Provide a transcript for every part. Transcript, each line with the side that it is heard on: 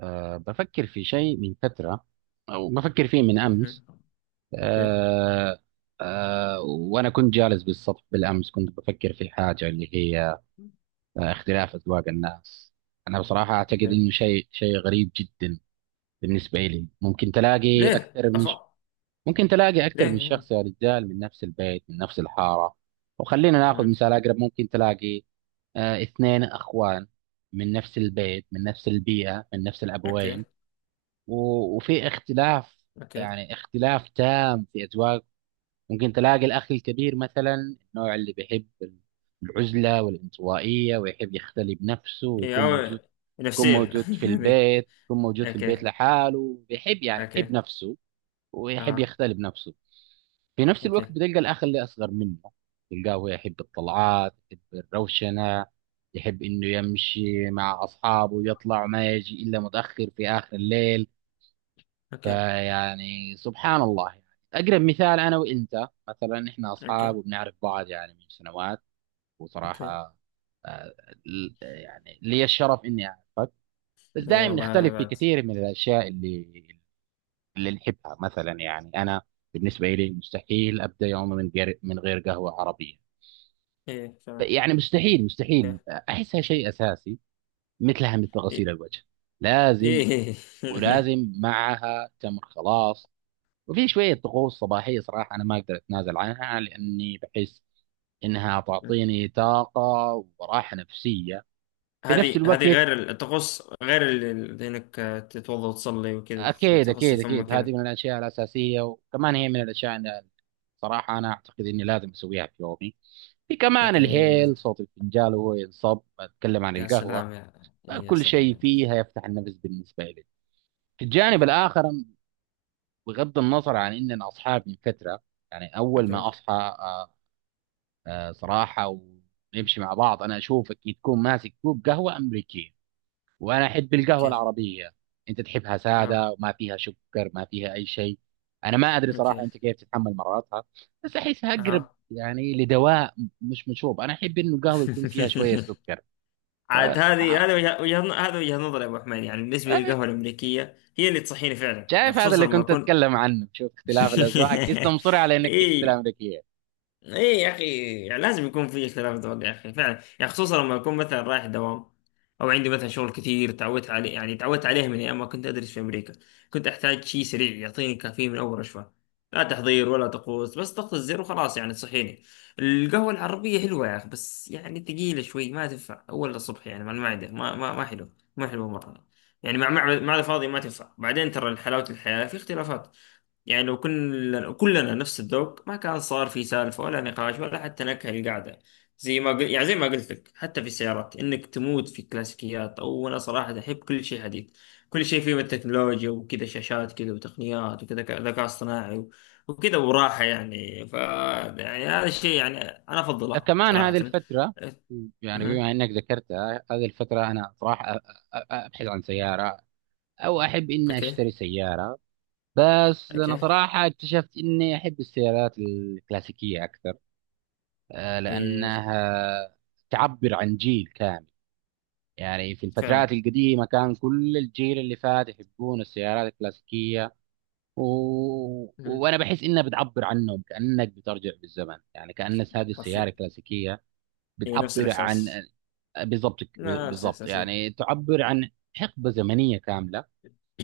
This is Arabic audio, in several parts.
right: بفكر في شيء من فترة، أو بفكر فيه من أمس.
left: مهم. اوكي،
right: أه أه وأنا كنت جالس بالسطح بالأمس، كنت بفكر في حاجة اللي هي اختلاف أذواق الناس. أنا بصراحة أعتقد
left: اوكي.
right: إنه شيء غريب جدا. بالنسبة لي ممكن تلاقي
left: ليه؟
right: أكثر من
left: أفا
right: ممكن تلاقي أكثر من
left: ليه؟
right: شخص يا رجال، من نفس البيت من نفس الحارة. وخلينا ناخذ
left: مهم.
right: مثال أقرب. ممكن تلاقي اثنين أخوان، من نفس البيت من نفس البيئة من نفس
left: اوكي،
right: الأبوين. وفي اختلاف،
left: اوكي.
right: يعني اختلاف تام في أذواق. ممكن تلاقي الأخ الكبير مثلا، النوع اللي بيحب العزلة والانطوائية ويحب يختلي بنفسه
left: ايه
right: ويكون
left: او،
right: موجود، يكون
left: نفسية.
right: موجود في
left: هذه.
right: البيت، يكون موجود في البيت
left: اوكي،
right: لحاله، بيحب يعني بيحب
left: اوكي.
right: نفسه ويحب
left: اها.
right: يختلي بنفسه. في نفس
left: اوكي،
right: الوقت بتلقى الأخ اللي أصغر منه، تلقاه هو يحب الطلعات، يحب الروشنة، يحب إنه يمشي مع أصحابه يطلع ما يجي إلا متأخر في آخر الليل.
left: اوكي،
right: فيعني سبحان الله يعني. أقرب مثال أنا وأنت، مثلا إحنا
left: اوكي،
right: أصحاب وبنعرف بعض يعني من سنوات،
left: اوكي.
right: وصراحة آه، يعني لي الشرف إني أعرفك. بس
left: اي
right: دائما
left: والله، انا
right: نختلف في
left: بعد.
right: كثير من الأشياء اللي نحبها مثلا. يعني أنا بالنسبة لي مستحيل أبدأ يومي من غير قهوة عربية.
left: ايه فعلا.
right: يعني مستحيل مستحيل.
left: اوكي.
right: أحسها شيء أساسي، مثلها مثل غسيل
left: ايه.
right: الوجه، لازم.
left: إيه.
right: ولازم معها تمر، خلاص. وفي شوية طقوس صباحية، صراحة أنا ما أقدر أتنازل عنها لأني بحس إنها تعطيني طاقة وراحة نفسية في نفس
left: هذه
right: الوقت.
left: غير ال- تخص غير ال- ال- انك تتوضا وتصلي وكذا،
right: أكيد
left: تغسل
right: أكيد
left: فمك
right: أكيد، هذه
left: كذا.
right: من الأشياء الأساسية، وكمان هي من الأشياء اللي صراحة أنا أعتقد إني لازم أسويها في يومي. في كمان
left: اوكي، اي لازم.
right: الهيل، صوت الفنجان وهو ينصب، أتكلم عن
left: يا
right: القهوة.
left: سلام يا... يا
right: كل
left: سلام
right: شيء
left: يا أخي.
right: فيها يفتح النفس بالنسبة لي. في الجانب
left: إيه.
right: الآخر، بغض النظر عن إننا أصحاب من فترة، يعني أول
left: اوكي،
right: ما أصحى آه، صراحة ونمشي مع بعض، أنا أشوفك تكون ماسك كوب قهوة أمريكية، وأنا أحب القهوة
left: اوكي.
right: العربية. أنت تحبها
left: اه.
right: سادة، وما فيها سكر، ما فيها أي شيء. أنا ما أدري صراحة
left: اوكي.
right: أنت كيف تتحمل مرارتها، بس أحسها أقرب
left: اها.
right: يعني لدواء، مش مشروب. أنا أحب إنه القهوة يكون فيها شوية سكر.
left: عاد
right: فسبحان
left: هذه هذا
right: الله.
left: وجه- وجهة ن- هذا وجهة نظر يا ابو حميد. يعني بالنسبة
right: آه،
left: للقهوة الامريكية، هي اللي تصحيني فعلا، يعني
right: شايف هذا
left: خصوصا
right: اللي
left: لما
right: كنت
left: اكون...
right: أتكلم عنه، شوف اختلاف الأذواق، قست مصر على إنك تحب
left: اي.
right: الأمريكية.
left: ايه يا اخي. يعني لازم يكون في اختلاف ذوق يا اخي، فعلا. يعني خصوصا لما اكون مثلا رايح دوام، او عندي مثلا شغل كثير. تعودت عليه، يعني تعودت عليه من ايام ما كنت ادرس في امريكا. كنت احتاج شيء سريع يعطيني كافيين من اول رشفه، لا تحضير ولا طقوس، بس ضغط الزر وخلاص، يعني تصحيني. القهوه العربيه حلوه يا اخي، بس يعني ثقيله شوي، ما تنفع اول الصبح يعني، مع المعده ما حلو، ما حلو مره. يعني مع الفاضي ما تنفع. بعدين ترى حلاوه الحياه في اختلافات. يعني لو كلنا نفس الذوق، ما كان صار في سالفة ولا نقاش، ولا حتى نكهة القعدة. زي ما قل... يعني زي ما قلت لك، حتى في السيارات، انك تموت في الكلاسيكيات، او انا صراحة احب كل شيء حديث، كل شيء فيه من التكنولوجيا وكذا، شاشات كذا وتقنيات وكذا، ذكاء اصطناعي و... وكذا وراحة. يعني ف يعني هذا الشيء يعني انا افضله
right: كمان
left: صراحة.
right: هذه الفترة، يعني
left: أه.
right: بما انك ذكرتها هذه الفترة، انا صراحة ابحث عن سيارة، او احب اني
left: اوكي،
right: اشتري سيارة. بس انا
left: اوكي.
right: صراحة اكتشفت اني احب السيارات الكلاسيكية اكثر،
left: إيه.
right: لانها تعبر عن جيل كامل. يعني في
left: فعلا.
right: الفترات القديمة كان كل الجيل اللي فات يحبون السيارات الكلاسيكية، و...
left: أه.
right: وانا بحس انها بتعبر عنهم، كأنك بترجع بالزمن، يعني كأن هذه السيارة
left: حرفيا.
right: الكلاسيكية
left: إيه، نفس
right: بتعبر عن
left: الاحساس.
right: بالضبط
left: نفس
right: بالضبط،
left: الاحساس. إيه.
right: يعني تعبر عن حقبة زمنية كاملة،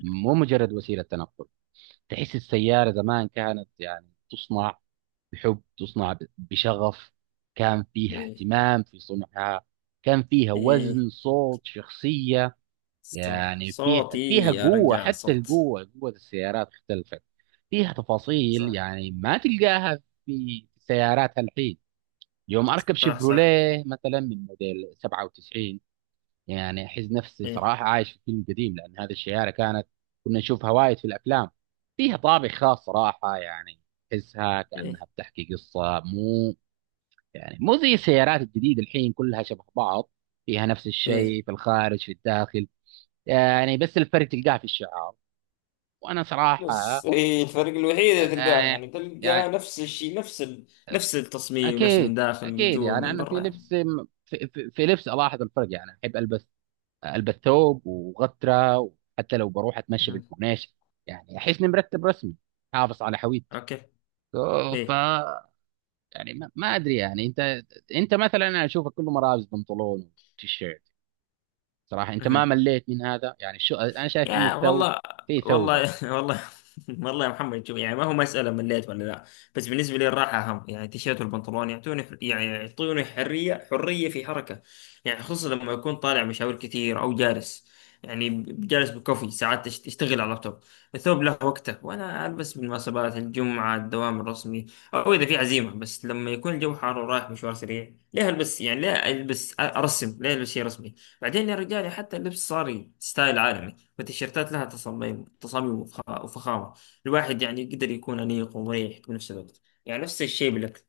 right: مو مجرد وسيلة تنقل. تحس السيارة زمان كانت يعني تصنع بحب، تصنع بشغف، كان فيها
left: إيه.
right: اهتمام في صنعها، كان فيها
left: إيه،
right: وزن، صوت، شخصية.
left: صح
right: يعني فيها
left: صوتي.
right: فيها
left: يا
right: قوة،
left: رجال،
right: حتى
left: صوت.
right: القوة، قوة السيارات اختلفت. فيها
left: صح،
right: تفاصيل يعني ما تلقاها في سيارات الحين. يوم أركب
left: صح، صح.
right: شيفروليه مثلا من موديل 97، يعني احس نفسي
left: ايه،
right: صراحه عايش في فيلم قديم، لان هذه الشوارع كانت كنا نشوفها وايد في الافلام. فيها طابع خاص صراحه، يعني تحسها
left: ايه،
right: كانها بتحكي قصه، مو زي السيارات الجديده الحين كلها شبه بعض. فيها نفس
left: ايه.
right: الشيء في الخارج في الداخل، يعني بس الفرق تلقاه في الشعار. وانا
left: بس
right: صراحه،
left: إيه الفرق الوحيد اللي تلقاه؟
right: يعني
left: يعني تلقاه
right: يعني
left: نفس الشيء، نفس ال... نفس التصميم، نفس من
right: اكيد
left: داخل، من
right: اكيد،
left: جوا،
right: يعني
left: من
right: انا في
left: برا يعني.
right: لبس، في لبس الاحظ الفرق. يعني احب البس قلب الثوب وغترة، وحتى لو بروح اتمشى
left: أها.
right: بالكورنيش يعني احس اني مرتب، رسمي، حافظ على هويتي.
left: اوكي.
right: أوه،
left: ايه.
right: يعني ما ادري، يعني انت مثلا انا اشوفك كله ملابس بنطلون وتيشيرت. صراحة انت ما
left: أها.
right: مليت من هذا؟ يعني شو، انا شايف ان
left: يا
right: الثوب
left: والله.
right: فيه ثوبة.
left: والله. والله. والله يا محمد، شوف يعني، ما هو مسألة مليت ولا لا. بس بالنسبة لي الراحة أهم. يعني التيشيرت والبنطلون يعطوني يعني يعطوني حرية في حركة. يعني خصوصا لما أكون طالع مشاوير كثير، أو جالس، يعني جالس بكوفي ساعات تشتغل على اللابتوب. الثوب له وقته، وأنا ألبس بالمناسبات، الجمعة، الدوام الرسمي، أو إذا في عزيمة. بس لما يكون الجو حار ورايح مشوار سريع، ليه ألبس؟ يعني ليه ألبس أرسم؟ ليه ألبس شيء رسمي؟ بعدين يا رجال، حتى اللبس صار ستايل عالمي. والتيشيرتات لها تصاميم وفخامة. الواحد يعني يقدر يكون أنيق ومريح في نفس الوقت. يعني نفس الشيء بالأكل.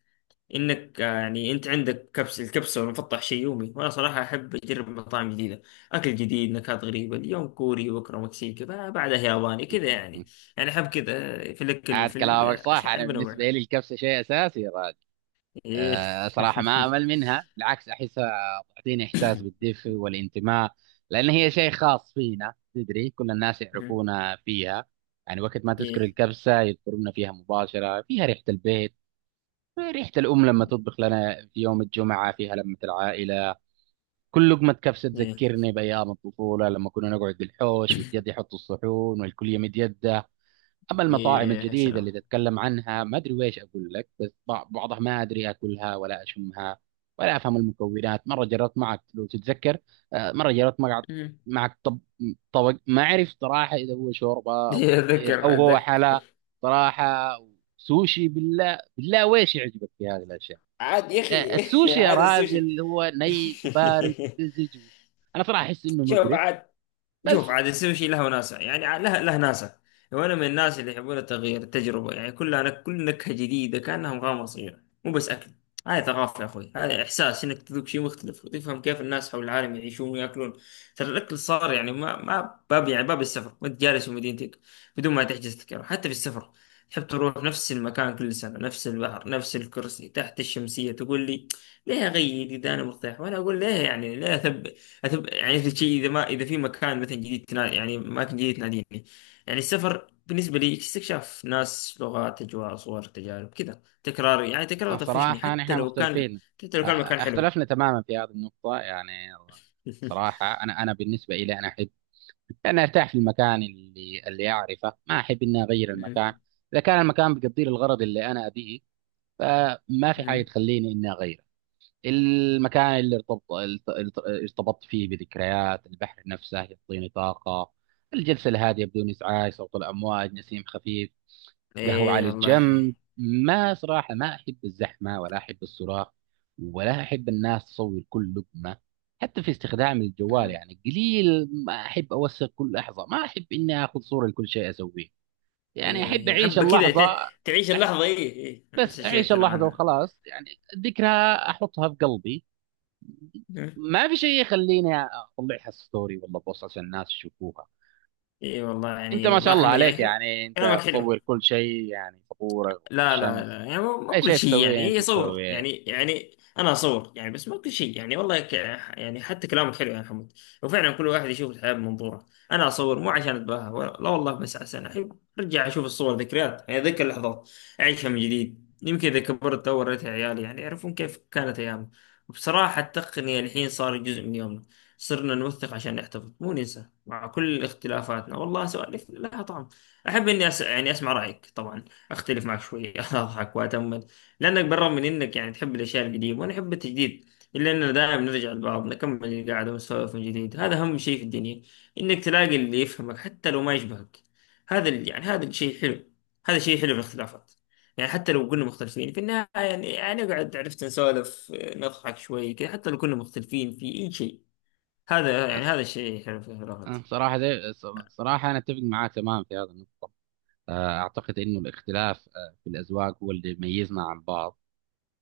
left: إنك آه، يعني أنت عندك الكبسة والمفطح شيء يومي، وأنا صراحة أحب أجرب مطاعم جديدة، أكل جديد، نكهات غريبة. اليوم كوري، بكرة مكسيكي، بعدها ياباني كذا يعني. يعني أحب كذا. آه، في الأكل،
right: عاد
left: في
right: كلامك صح،
left: العشاء،
right: انا
left: أحب أنوع.
right: بالنسبة لي الكبسة شيء اساسي.
left: إيه.
right: صراحة ما أمل منها، بالعكس أحسها تعطيني إحساس بالدفء والانتماء. لأن هي شيء خاص فينا، تدري كل الناس يعرفونا فيها. يعني وقت ما تذكر
left: إيه،
right: الكبسة يذكرونا فيها مباشرة، فيها ريحة البيت، ريحة الأم لما تطبخ لنا في يوم الجمعة، فيها لمة العائلة. كل لقمة كبسة
left: إيه،
right: تذكرني بأيام الطفولة، لما كنا نقعد بالحوش والجد يحط الصحون والكل يمد يده. اما
left: إيه،
right: المطاعم
left: يا
right: الجديده
left: سلام.
right: اللي تتكلم عنها، ما ادري ويش اقول لك، بس بعضها ما ادري اكلها ولا اشمها، ولا افهم المكونات. مره جربت معك لو تتذكر، مره جربت معك
left: أمم.
right: معك طبق، ما اعرف صراحه اذا هو شوربه او عصير
left: اتذكر،
right: او هو
left: اتذكر.
right: حلا. صراحه، سوشي؟ بالله بالله ويش يعجبك في هذه الاشياء؟
left: عاد يا اخي.
right: السوشي يا
left: عاد السوشي.
right: راجل، هو ني وبارد، مزج. انا صراحه احس انه
left: شوف
right: مقرف.
left: عاد. شوف
right: بس
left: عاد، يصير شيء له وناسه، يعني له ناسه. وانا من الناس اللي يحبون التغيير، التجربه. يعني كل نكهه جديده كانها مغامره صغيره، مو بس اكل. هاي ثقافه يا اخوي. هذا احساس انك تذوق شيء مختلف، وتفهم كيف الناس حول العالم يعيشون وياكلون. ترى الاكل صار يعني ما ما باب، يعني باب السفر وانت جالس في مدينتك، بدون ما تحجز تذكره. حتى في السفر، تحب تروح نفس المكان كل سنه، نفس البحر، نفس الكرسي تحت الشمسيه. تقول لي: ليه اغير اذا انا مرتاح؟ وانا اقول ليه، يعني ليه اثبت؟ يعني مثل شيء، اذا ما اذا في مكان مثلا جديد يعني اماكن جديده تناديني. يعني السفر بالنسبه لي استكشاف، ناس، لغات، اجواء، صور، تجارب، كذا. تكرار، يعني تكرار طفشني،
right: صراحة
left: حتى
right: نحن
left: لو كان
right: مختلفين،
left: حتى لو كان مكان حلو.
right: اختلفنا تماما في هذه النقطة يعني. صراحة أنا بالنسبة إلي، أنا أحب أن أرتاح في المكان اللي أعرفه، ما أحب إني أغير
left: مم.
right: المكان. إذا كان المكان بيقضي لي الغرض اللي أنا أبيه، فما في حاجة
left: مم.
right: تخليني إني أغيره. المكان اللي ارتبطت فيه بذكريات، البحر نفسه يعطيني طاقة، الجلسة الهادئة بدون إزعاج، صوت الأمواج، نسيم خفيف، قهوة
left: ايه
right: على الجنب.
left: والله.
right: ما صراحة ما أحب الزحمة، ولا أحب الصراخ، ولا أحب الناس تصور كل لقمة. حتى في استخدام الجوال
left: مم.
right: يعني قليل، ما أحب أوثق كل لحظة، ما أحب إني آخذ صورة لكل شيء أسويه. يعني أحب
left: ايه،
right: أعيش
left: احب كذا.
right: اللحظة.
left: تعيش
right: أح-
left: اللحظه، ايه، ايه،
right: بس
left: نفس الشيء
right: أعيش
left: اتكلم
right: اللحظة
left: عنها.
right: وخلاص يعني، ذكرى أحطها في قلبي،
left: مم.
right: ما في شيء يخليني أطلعها ستوري ولا بوست عشان الناس يشوفوها.
left: ايه والله
right: أنت
left: يعني،
right: ما
left: والله
right: شاء الله
left: محمد
right: عليك،
left: يعني
right: يعني أنت
left: كلامك حلو.
right: تصور كل شيء، يعني صبورة
left: لا، لا،
right: والشمس،
left: لا، يعني مو
right: اي
left: كل
right: شيء
left: شيء يعني،
right: تسويه انت
left: هي صور
right: تسويه.
left: يعني، انا اصور يعني، بس مو كل شيء يعني. يعني حتى كلامك حلو يا حمود. وفعلا كل واحد يشوف الحياه بمنظوره. انا اصور مو عشان اتباهى، ولا لا والله، بس عشان احب ارجع اشوف الصور، ذكريات يعني، اتذكر اللحظات، اعيشها من جديد. يمكن اذا كبرت او وريتها عيالي يعني يعرفون كيف كانت ايامنا. وبصراحه التقنيه الحين صار جزء من يومنا، صرنا نوثق عشان نحتفظ، مو ننسى. مع كل اختلافاتنا، والله سوالف لها طعم. احب اني يعني اسمع رايك طبعا، اختلف معك شويه، اضحك واتامل. لانك بالرغم من انك يعني تحب الاشياء القديمه وانا احب التجديد، الا اننا دائما نرجع لبعض، نكمل القعده ونسولف من جديد. هذا اهم شيء في الدنيا، انك تلاقي اللي يفهمك حتى لو ما يشبهك. يعني هذا الشيء حلو. هذا شيء حلو في الاختلافات. يعني حتى لو كنا مختلفين في النهايه، يعني نقعد، عرفت، نسولف، نضحك شوي كذا، حتى لو كنا مختلفين في اي شيء. هذا، يعني
right: أس-
left: هذا الشيء حلو في الاختلافات.
right: صراحه دي، صراحه انا اتفق معاك تماما في هذه النقطه. اعتقد انه الاختلاف في الاذواق هو اللي يميزنا عن بعض.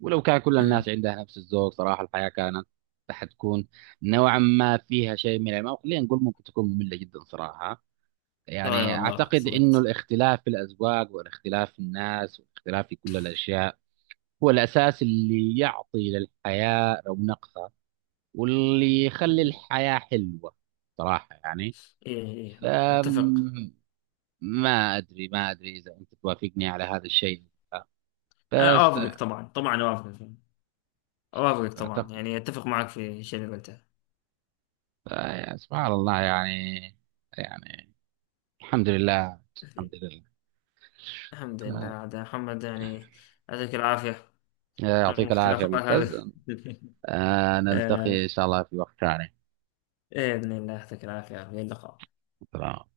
right: ولو كان كل
left: امم.
right: الناس عندها نفس الذوق، صراحه الحياه حتكون نوعا ما فيها شيء من الملل، خلينا نقول ممكن تكون ممله جدا صراحه.
left: آه
right: يعني
left: والله،
right: اعتقد انه
left: صدقت.
right: الاختلاف في الاذواق، والاختلاف في الناس، والاختلاف في كل الاشياء هو الاساس اللي يعطي للحياه رونقها، واللي يخلي
left: مهم.
right: الحياة حلوة، صراحة يعني.
left: ايه، ايه، إيه،
right: أم،
left: اتفق.
right: ما أدري إذا أنت توافقني على هذا الشيء،
left: آه،
right: بس
left: اوافقك طبعا. طبعا اوافقك. اوافقك طبعا.
right: أعتقد.
left: يعني اتفق معك في الشيء اللي قلته.
right: سبحان الله يعني الحمد لله، الحمد لله.
left: الحمد لله عاد يا محمد يعني. يعطيك العافية. رغم
right: يعطيك العافية،
left: اختلافات هذا.
right: ممتاز.
left: آه،
right: نلتقي إن شاء الله في وقت ثاني.
left: إيه، بإذن الله. يعطيك العافية. إلى اللقاء.
right: سلام.